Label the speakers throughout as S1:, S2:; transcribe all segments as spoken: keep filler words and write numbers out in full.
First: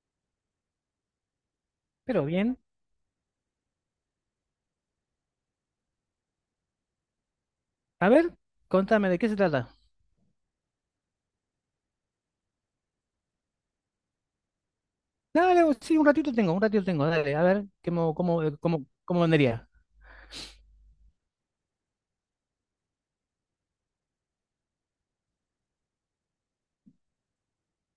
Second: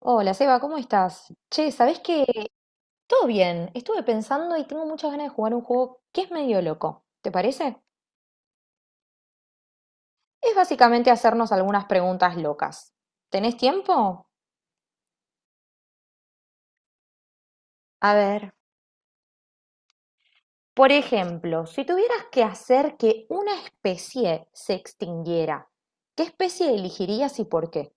S1: Hola, Seba, ¿cómo estás? Che, ¿sabés
S2: Pero
S1: qué?
S2: bien.
S1: Todo bien. Estuve pensando y tengo muchas ganas de jugar un juego que es medio loco. ¿Te parece?
S2: A ver, contame de qué se trata.
S1: Es básicamente hacernos algunas preguntas locas. ¿Tenés tiempo?
S2: Dale, sí, un ratito tengo, un ratito tengo. Dale, a ver,
S1: A
S2: ¿cómo,
S1: ver,
S2: cómo, eh, cómo, cómo vendría?
S1: por ejemplo, si tuvieras que hacer que una especie se extinguiera, ¿qué especie elegirías y por qué?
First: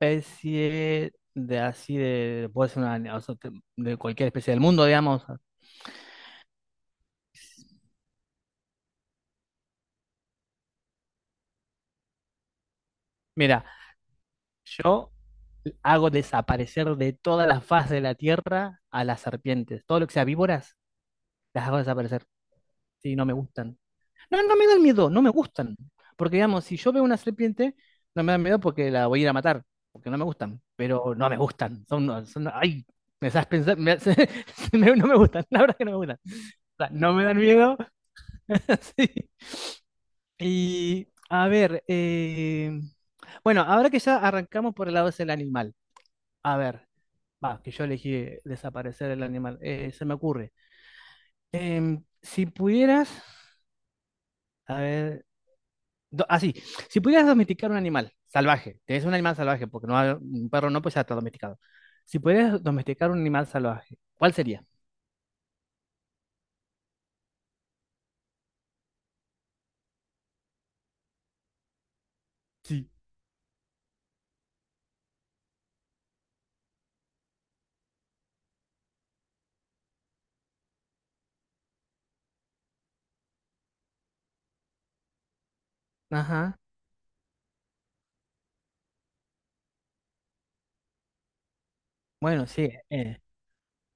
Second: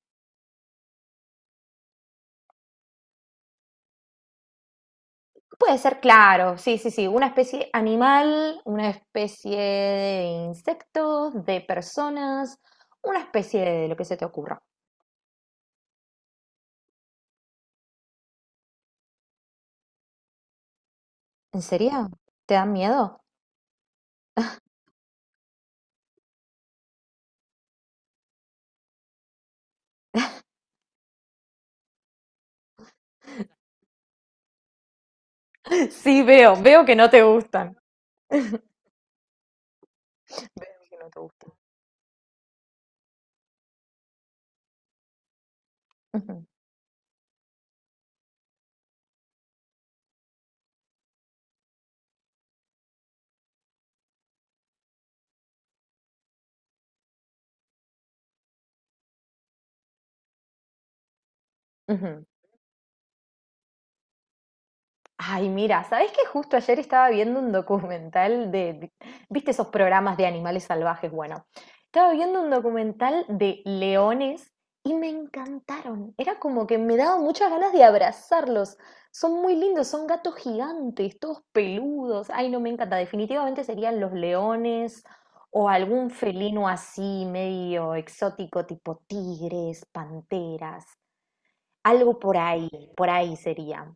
S2: Especie de así de. Puede ser una, o sea, te- de cualquier especie del mundo, digamos.
S1: Puede ser, claro, sí, sí, sí, una especie animal, una especie de insectos, de personas, una especie
S2: Mira,
S1: de lo que se te ocurra.
S2: yo hago desaparecer de toda la faz de la tierra a las serpientes. Todo lo que sea víboras,
S1: ¿En
S2: las hago
S1: serio?
S2: desaparecer.
S1: ¿Te dan
S2: Sí,
S1: miedo?
S2: no me gustan. No, no me dan miedo, no me gustan. Porque, digamos, si yo veo una serpiente, no me dan miedo porque la voy a ir a matar, porque no me gustan, pero no me gustan. Son, no, son, ay, me haces pensar, no me gustan, la verdad es que no me gustan.
S1: Sí, veo,
S2: O
S1: veo
S2: sea,
S1: que no
S2: no
S1: te
S2: me dan
S1: gustan.
S2: miedo. Sí.
S1: Veo que
S2: Y,
S1: no te
S2: a
S1: gustan.
S2: ver, eh, bueno, ahora que ya arrancamos por el lado del animal,
S1: Ujú,
S2: a ver, va, que yo elegí eh, desaparecer el animal, eh, se me ocurre. Em, si pudieras, a ver, do- así, si pudieras domesticar un animal salvaje, es un animal salvaje, porque no hay- un perro no, pues ya está domesticado. Si
S1: ujú.
S2: pudieras domesticar un animal salvaje, ¿cuál sería?
S1: Ay, mira, ¿sabés que justo ayer estaba viendo un documental de, viste esos programas de animales salvajes? Bueno, estaba viendo un
S2: Sí.
S1: documental de leones y me encantaron. Era como que me daba muchas ganas de abrazarlos. Son muy lindos, son gatos gigantes, todos peludos. Ay, no, me encanta. Definitivamente serían los leones o algún
S2: Ajá.
S1: felino así, medio exótico, tipo tigres, panteras, algo por
S2: Bueno,
S1: ahí,
S2: sí,
S1: por
S2: eh,
S1: ahí sería.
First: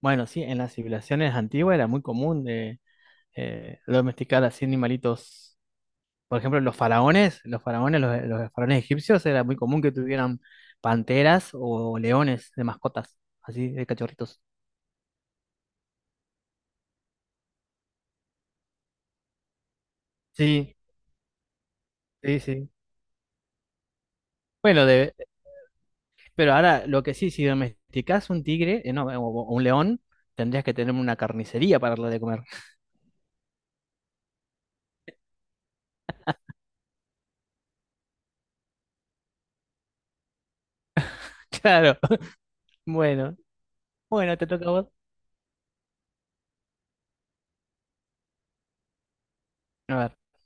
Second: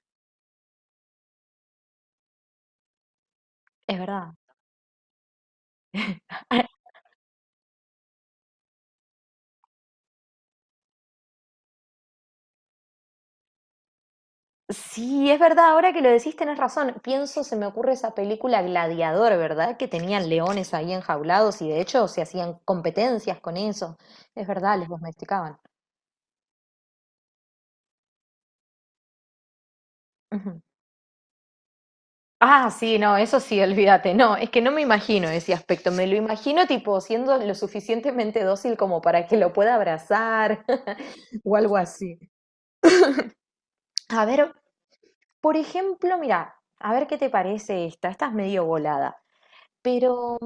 S2: bueno, sí, en las civilizaciones antiguas era muy común de eh,
S1: Es verdad.
S2: domesticar así animalitos. Por ejemplo, los faraones, los faraones, los, los faraones egipcios, era muy común que tuvieran panteras o leones de mascotas, así de cachorritos.
S1: Sí, es verdad, ahora que lo decís tenés razón. Pienso, se me ocurre esa película Gladiador, ¿verdad? Que tenían leones
S2: Sí,
S1: ahí enjaulados y de hecho se
S2: sí,
S1: hacían
S2: sí.
S1: competencias con eso. Es verdad,
S2: Bueno,
S1: les
S2: de,
S1: domesticaban.
S2: Pero ahora, lo que sí, si domesticás un tigre, eh, no, o o un león,
S1: Ujú.
S2: tendrías que tener una carnicería para darle de comer.
S1: Ah, sí, no, eso sí, olvídate. No, es que no me imagino ese aspecto. Me lo imagino tipo siendo lo suficientemente dócil como para que lo pueda abrazar o algo
S2: Claro.
S1: así.
S2: Bueno,
S1: A
S2: bueno,
S1: ver,
S2: te toca a vos.
S1: por ejemplo, mira, a ver qué te parece esta. Esta es medio volada,
S2: A ver.
S1: pero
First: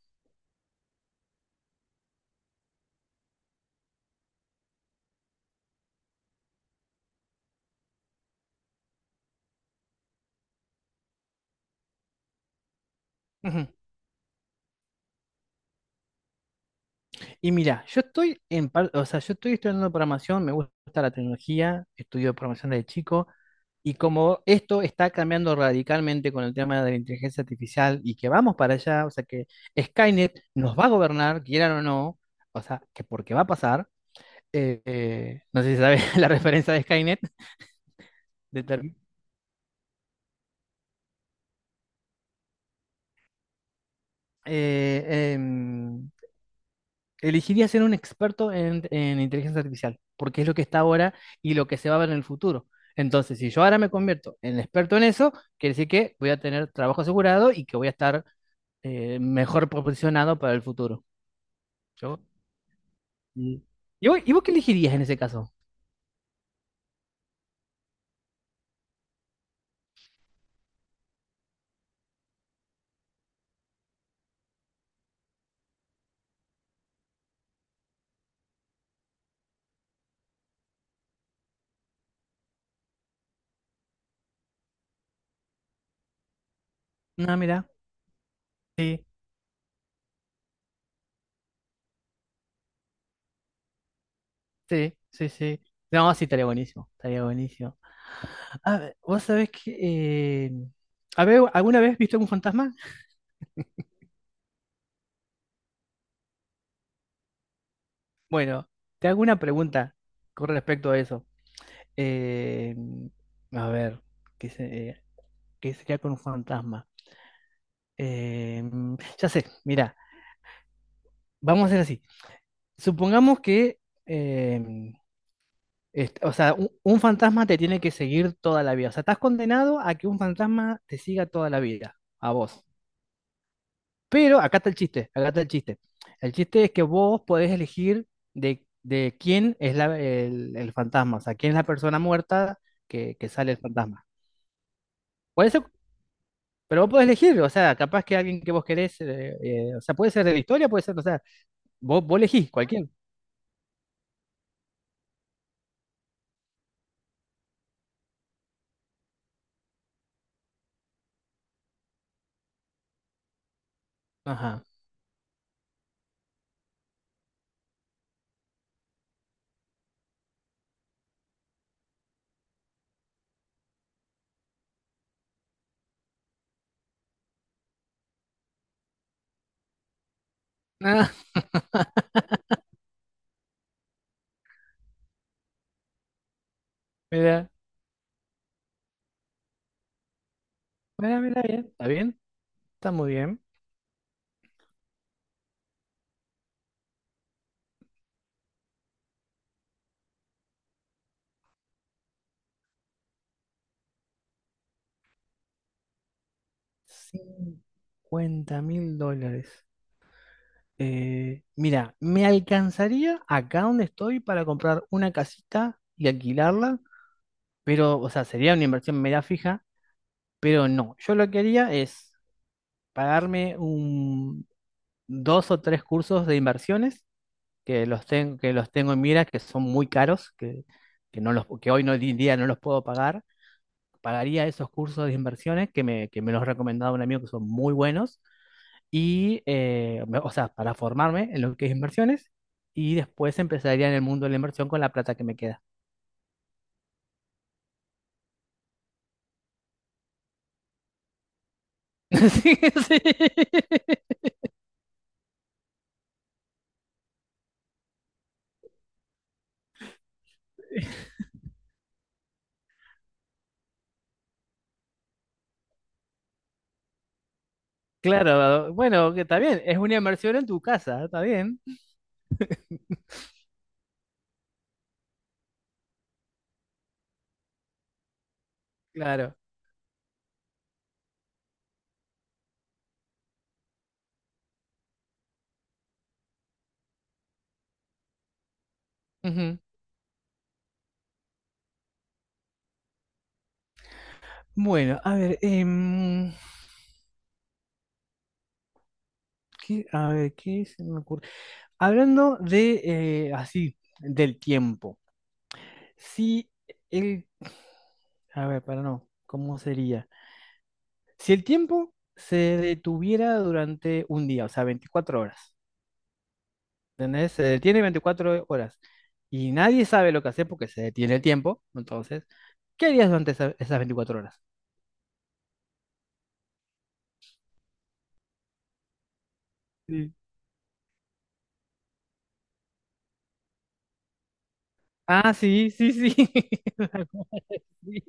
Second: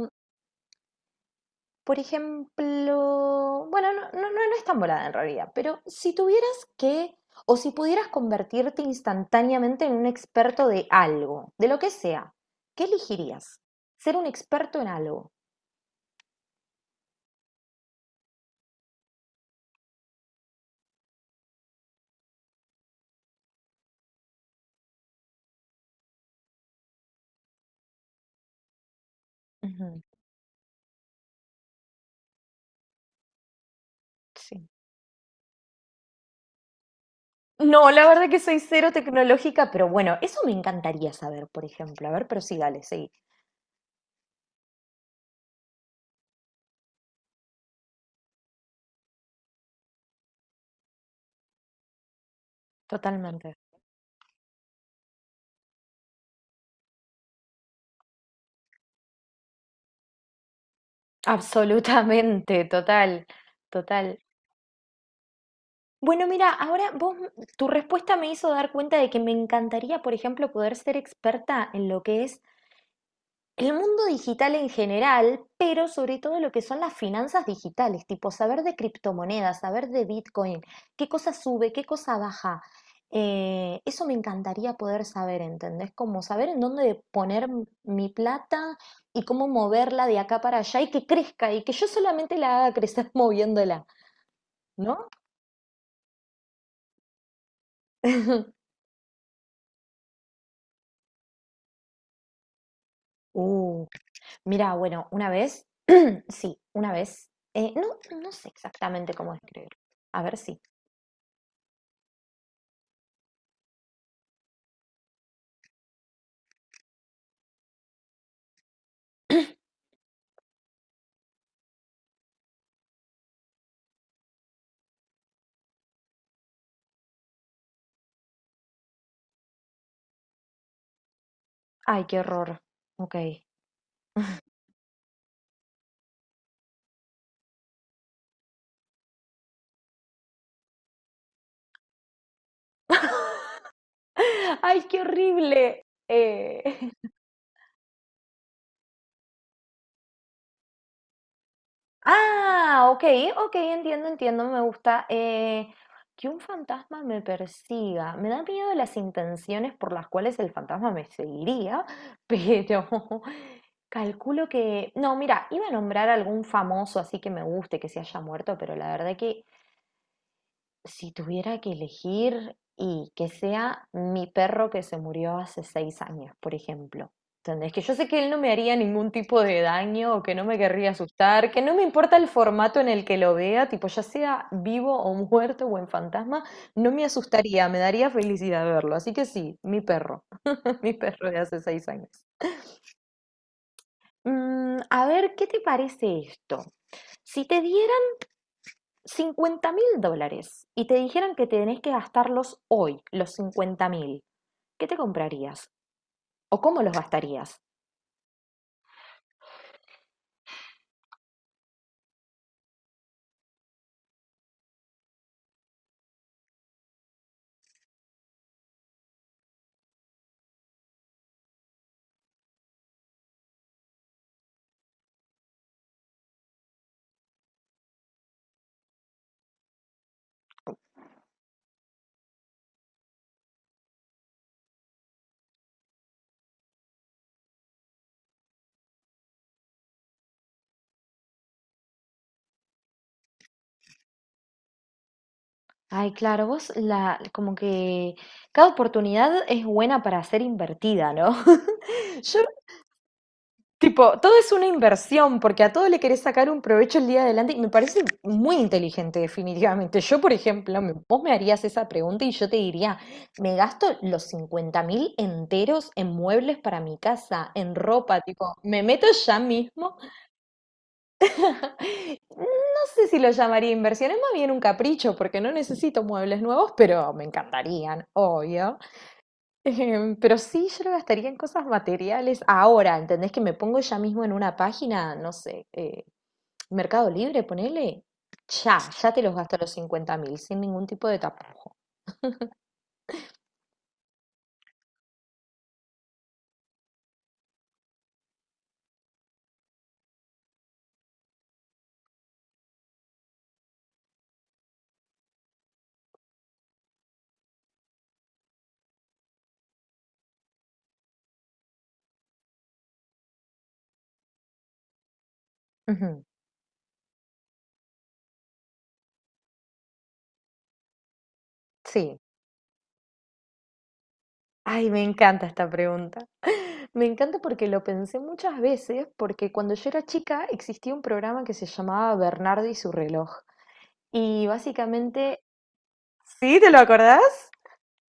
S1: por ejemplo, bueno, no, no, no, no es tan volada en realidad, pero si tuvieras que, o si pudieras convertirte instantáneamente en un experto de algo, de lo que sea, ¿qué elegirías?
S2: Ujú.
S1: Ser un experto en algo.
S2: Y mira, yo estoy en parte, o sea, yo estoy estudiando programación, me gusta la tecnología, estudio programación desde chico, y como esto está cambiando radicalmente con el tema de la inteligencia artificial y que vamos para allá, o sea, que
S1: Ujú,
S2: Skynet nos va a gobernar, quieran o no, o sea, que porque va a pasar,
S1: sí.
S2: eh, eh, no sé si sabes la referencia de Skynet.
S1: No, la verdad que soy cero
S2: Deter-
S1: tecnológica, pero bueno, eso me encantaría saber, por ejemplo. A ver, pero sí, dale, sí.
S2: eh, em, elegiría ser un experto en, en inteligencia artificial, porque es lo que está ahora y lo que se va a ver en el futuro. Entonces, si
S1: Totalmente.
S2: yo ahora me convierto en experto en eso, quiere decir que voy a tener trabajo asegurado y que voy a estar eh, mejor posicionado para el futuro. Yo-
S1: Absolutamente, total,
S2: y, ¿Y
S1: total.
S2: vos, y vos qué elegirías en ese caso?
S1: Bueno, mira, ahora vos, tu respuesta me hizo dar cuenta de que me encantaría, por ejemplo, poder ser experta en lo que es el mundo digital en general, pero sobre todo lo que son las finanzas digitales, tipo saber de criptomonedas, saber de Bitcoin, qué cosa sube, qué cosa baja. Eh, eso me encantaría poder saber, ¿entendés? Como saber en dónde
S2: No,
S1: poner m-
S2: mira,
S1: mi plata y cómo moverla de acá para allá y que crezca y que yo solamente la haga crecer moviéndola,
S2: sí,
S1: ¿no?
S2: sí, sí. No, sí, estaría buenísimo, estaría buenísimo. Ah, vos sabés que... eh, ¿habe- alguna vez viste un fantasma?
S1: Uh. Mira, bueno, una vez, sí, una vez. Eh, no, no sé
S2: Bueno, te
S1: exactamente
S2: hago
S1: cómo
S2: una
S1: escribir.
S2: pregunta
S1: A ver
S2: con
S1: si.
S2: respecto a eso. Eh, a ver, ¿qué, se- eh, qué sería con un fantasma? Eh, ya sé, mira, vamos a hacer así. Supongamos que, eh, est- o sea, un, un fantasma te tiene que seguir toda la vida. O sea, estás condenado a que un fantasma te siga toda la vida,
S1: Ay, qué
S2: a
S1: horror.
S2: vos.
S1: Ok.
S2: Pero acá está el chiste, acá está el chiste. El chiste es que vos podés elegir de, de quién es la- el, el fantasma, o sea, quién es la persona muerta que, que sale el fantasma.
S1: Ay, qué
S2: Puede ser,
S1: horrible. Eh,
S2: pero vos podés elegir, o sea, capaz que alguien que vos querés, eh, eh, o sea, puede ser de la historia, puede ser, o sea, vos, vos elegís, cualquiera.
S1: Ah, ok, ok, entiendo, entiendo, me gusta. Eh, que un fantasma me persiga. Me da miedo las intenciones por las cuales el fantasma me seguiría, pero calculo
S2: Ajá.
S1: que... No, mira, iba a nombrar algún famoso así que me guste, que se haya muerto, pero la verdad que si tuviera que elegir y que sea mi perro que se murió hace seis años, por ejemplo. ¿Entendés? Que yo sé que él no me haría ningún tipo de daño o que no me querría
S2: Ah,
S1: asustar, que no me importa el formato en el que lo vea, tipo ya sea vivo o muerto o en fantasma, no me
S2: mira,
S1: asustaría, me daría felicidad verlo. Así que sí, mi perro, mi
S2: mira,
S1: perro de
S2: mira,
S1: hace
S2: bien, está
S1: seis años.
S2: bien, está muy bien.
S1: Mm, a ver, ¿qué te parece esto? Si te diera cincuenta mil dólares y te dijeran que tenés que gastarlos hoy, los cincuenta mil, ¿qué te comprarías? ¿O cómo los gastarías?
S2: Cincuenta mil dólares. Eh, mira, me alcanzaría acá donde estoy para comprar una casita y alquilarla, pero, o sea, sería una inversión media fija, pero no. Yo lo que haría es pagarme un, dos o tres cursos de inversiones que los, ten- que los tengo en mira, que son muy caros, que, que, no los, que hoy no, hoy en día no los puedo pagar. Pagaría esos cursos de inversiones que me, que me los recomendaba un amigo que son muy buenos y, eh, me- o sea, para formarme en lo que es inversiones y después empezaría en el mundo de la inversión con la plata que me queda.
S1: Ay, claro, vos la, como que cada oportunidad es buena para ser invertida, ¿no? Yo
S2: Sí, sí.
S1: Tipo, todo es una inversión, porque a todo le querés sacar un provecho el día de adelante y me parece muy inteligente, definitivamente. Yo, por ejemplo, me- vos me harías esa pregunta y yo te diría, me gasto los cincuenta mil enteros en muebles para mi casa, en ropa, tipo,
S2: Claro,
S1: me meto
S2: bueno, que está
S1: ya
S2: bien, es una
S1: mismo.
S2: inversión en tu casa, está bien,
S1: No sé si lo llamaría inversión, es más bien un capricho, porque no necesito muebles nuevos, pero me encantarían, obvio.
S2: claro.
S1: Em, pero sí, yo lo gastaría en cosas materiales ahora, ¿entendés? Que me pongo ya mismo en una página, no sé, eh, Mercado Libre, ponele. Ya, ya te los gasto
S2: Ujú.
S1: los cincuenta mil, sin ningún tipo de tapujo.
S2: Bueno, a ver, em, ¿qué, a ver, ¿qué se me ocurre? Hablando de, eh, así, del tiempo, si el, a ver, para no, ¿cómo sería? Si el tiempo se detuviera durante un día, o sea, veinticuatro horas,
S1: Ujú,
S2: ¿entendés? Se detiene veinticuatro horas y nadie sabe lo que hacer porque se detiene el tiempo,
S1: sí.
S2: entonces, ¿qué harías durante esa- esas veinticuatro horas?
S1: Ay, me encanta esta pregunta. Me encanta porque lo pensé muchas veces, porque cuando yo era
S2: Sí,
S1: chica existía un programa que se llamaba Bernardo y su reloj. Y
S2: Ah,
S1: básicamente...
S2: sí, sí, sí.
S1: ¿Sí? ¿Te lo acordás?
S2: Sí,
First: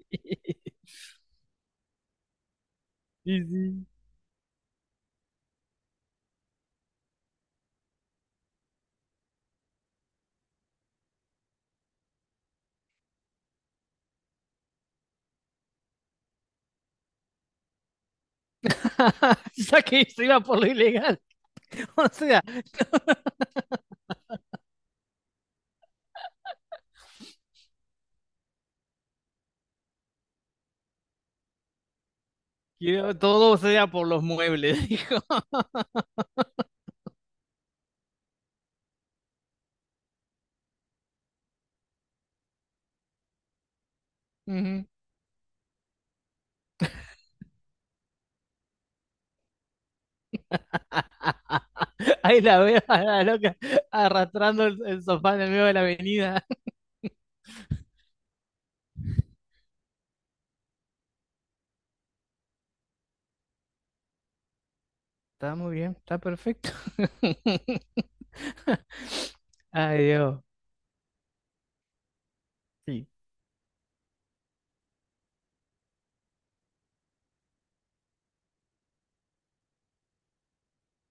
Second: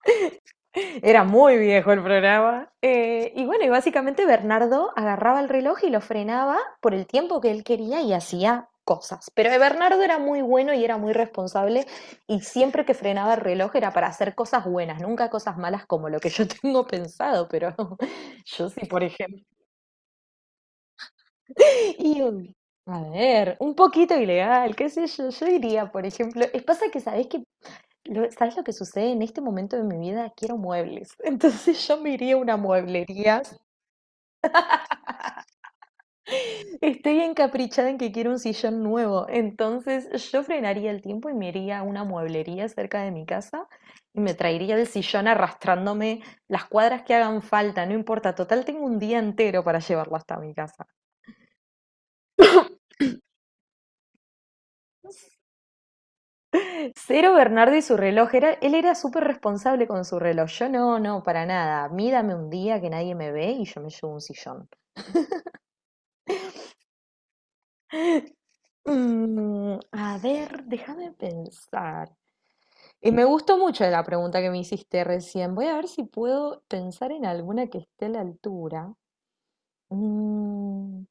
S1: Era muy viejo el programa. Eh,
S2: sí,
S1: y bueno, y
S2: sí.
S1: básicamente Bernardo agarraba el reloj y lo frenaba por el tiempo que él quería y hacía cosas. Pero Bernardo era muy bueno y era muy responsable y siempre que frenaba el reloj era para hacer cosas buenas, nunca cosas malas como lo que yo tengo pensado, pero yo sí, por ejemplo.
S2: Ya que se iba por lo ilegal. O
S1: Y
S2: sea,
S1: un- a ver, un poquito ilegal, qué sé yo, yo diría, por ejemplo, es pasa que sabés que lo- ¿Sabes lo que sucede? En este momento de mi vida quiero muebles. Entonces yo me iría a una
S2: quiero
S1: mueblería.
S2: todo sea por los muebles, dijo.
S1: Estoy encaprichada en que quiero un sillón nuevo. Entonces yo frenaría el tiempo y me iría a una mueblería cerca de mi casa y me traería
S2: Ujú.
S1: el sillón arrastrándome las cuadras que hagan falta. No importa, total tengo un día entero para llevarlo hasta mi casa.
S2: Ahí la veo a la loca arrastrando el, el sofá en el medio de la avenida.
S1: Cero Bernardo y su reloj. Era, él era súper responsable con su reloj. Yo no, no, para nada. A un día que nadie me ve y yo me llevo un sillón.
S2: Está muy bien, está perfecto.
S1: Mm,
S2: Ay,
S1: a
S2: Dios.
S1: ver, déjame pensar.
S2: Sí.
S1: Y me gustó mucho la pregunta que me hiciste recién. Voy a ver si puedo pensar en alguna que esté a la altura. Mm,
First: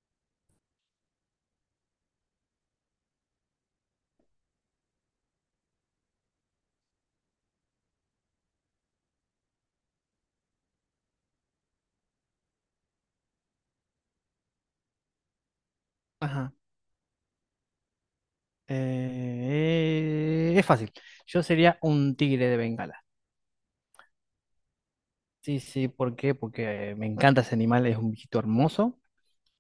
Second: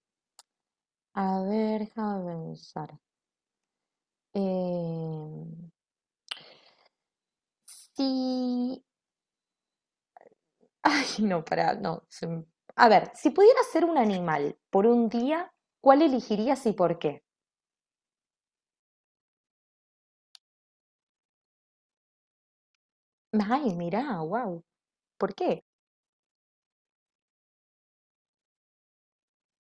S1: a ver, déjame pensar. Em, sí. Ay, no, pará, no. se me- A ver, si pudiera ser un animal por un día, ¿cuál
S2: Ajá.
S1: elegirías y por qué?
S2: Eh, es fácil. Yo sería un tigre de Bengala.
S1: Ay, mirá, wow. ¿Por
S2: Sí,
S1: qué?
S2: sí, ¿por qué? Porque me encanta ese animal, es un bichito hermoso.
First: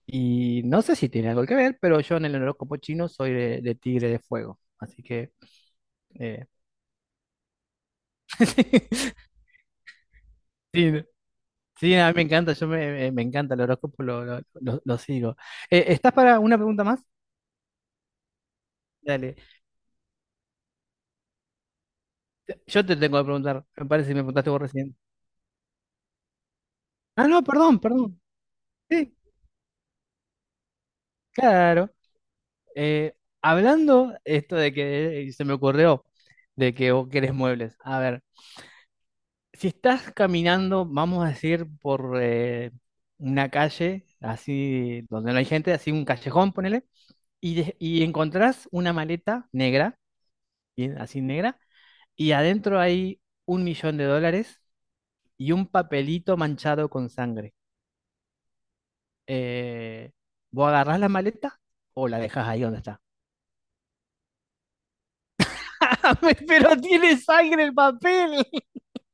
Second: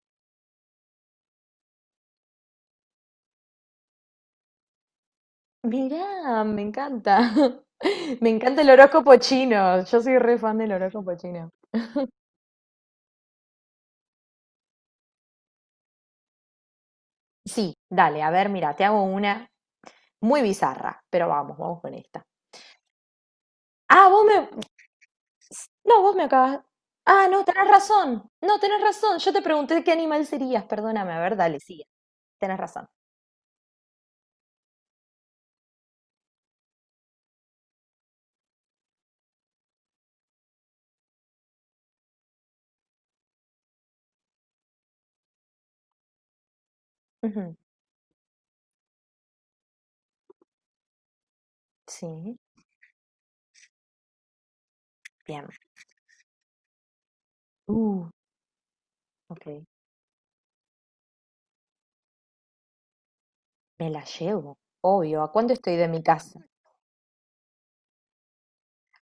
S2: Y no sé si tiene algo que ver, pero yo en el horóscopo chino soy de, de tigre de fuego. Así que...
S1: Mirá,
S2: eh,
S1: me encanta. Me encanta el horóscopo chino. Yo soy re fan del
S2: sí, no,
S1: horóscopo chino.
S2: sí, a mí me encanta, yo me, me- me encanta el horóscopo, lo, lo, lo- lo sigo. Eh, ¿estás para una pregunta más?
S1: Sí, dale, a ver, mira, te hago
S2: Dale.
S1: una muy bizarra, pero vamos, vamos con esta.
S2: Yo te tengo que preguntar, me
S1: Ah,
S2: parece que me
S1: vos me...
S2: preguntaste vos recién.
S1: No, vos me acabas...
S2: Ah,
S1: Ah,
S2: no,
S1: no, tenés
S2: perdón, perdón.
S1: razón. No, tenés
S2: Sí,
S1: razón. Yo te pregunté qué animal serías, perdóname. A ver, dale, sigue.
S2: claro.
S1: Tenés razón.
S2: Eh, hablando esto de que eh, se me ocurrió de que vos querés muebles. A ver, si estás caminando, vamos a decir, por eh, una calle, así donde no hay gente, así un callejón, ponele, y,
S1: Ujú,
S2: de- y encontrás una maleta negra, bien, así negra, y
S1: sí,
S2: adentro hay un millón de dólares
S1: bien.
S2: y un papelito manchado con sangre.
S1: Uh, ok.
S2: eh, ¿vos agarrás la maleta o la dejás ahí donde está?
S1: Me la llevo. Obvio, ¿a cuánto estoy de mi casa?
S2: Pero tiene sangre el papel.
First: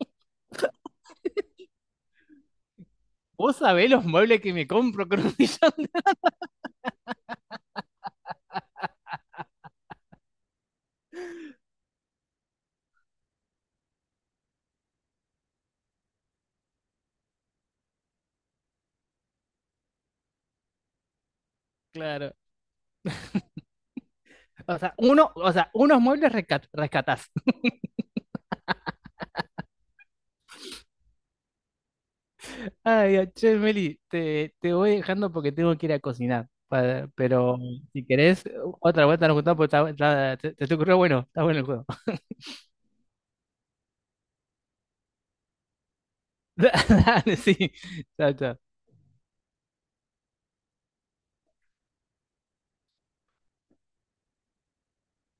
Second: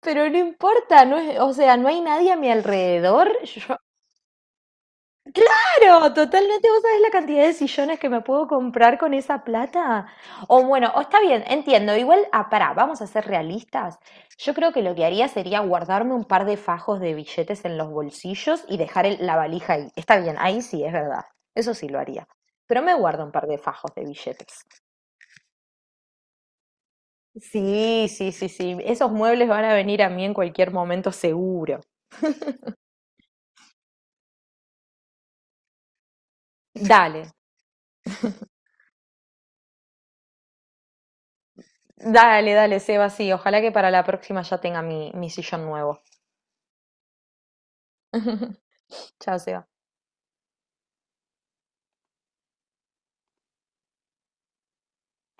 S1: Pero no importa, no es, o sea, no hay nadie a mi alrededor.
S2: Vos
S1: Yo,
S2: sabés los muebles que me compro con un millón de-
S1: claro, totalmente, vos sabés la cantidad de sillones que me puedo comprar con esa plata. O bueno, o está bien, entiendo. Igual, ah, pará, vamos a ser realistas. Yo creo que lo que haría sería guardarme un par de fajos de billetes en los bolsillos y dejar el- la valija ahí. Está bien, ahí sí, es verdad. Eso sí lo haría.
S2: Claro.
S1: Pero me guardo un par de fajos de billetes.
S2: O sea, uno, o sea, unos muebles rescat- rescatás.
S1: Sí, sí, sí, sí. Esos muebles van a venir a mí en cualquier momento seguro.
S2: Ay, che, Meli, te, te voy dejando porque tengo que ir a cocinar. Pa-
S1: Dale,
S2: Pero si querés, otra vuelta nos juntamos porque está- está- te, te ocurrió bueno, está bueno el juego.
S1: Dale, dale, Seba, sí. Ojalá que para la próxima ya tenga mi, mi sillón nuevo.
S2: Dale, sí. Chao, chao.
S1: Chao, Seba.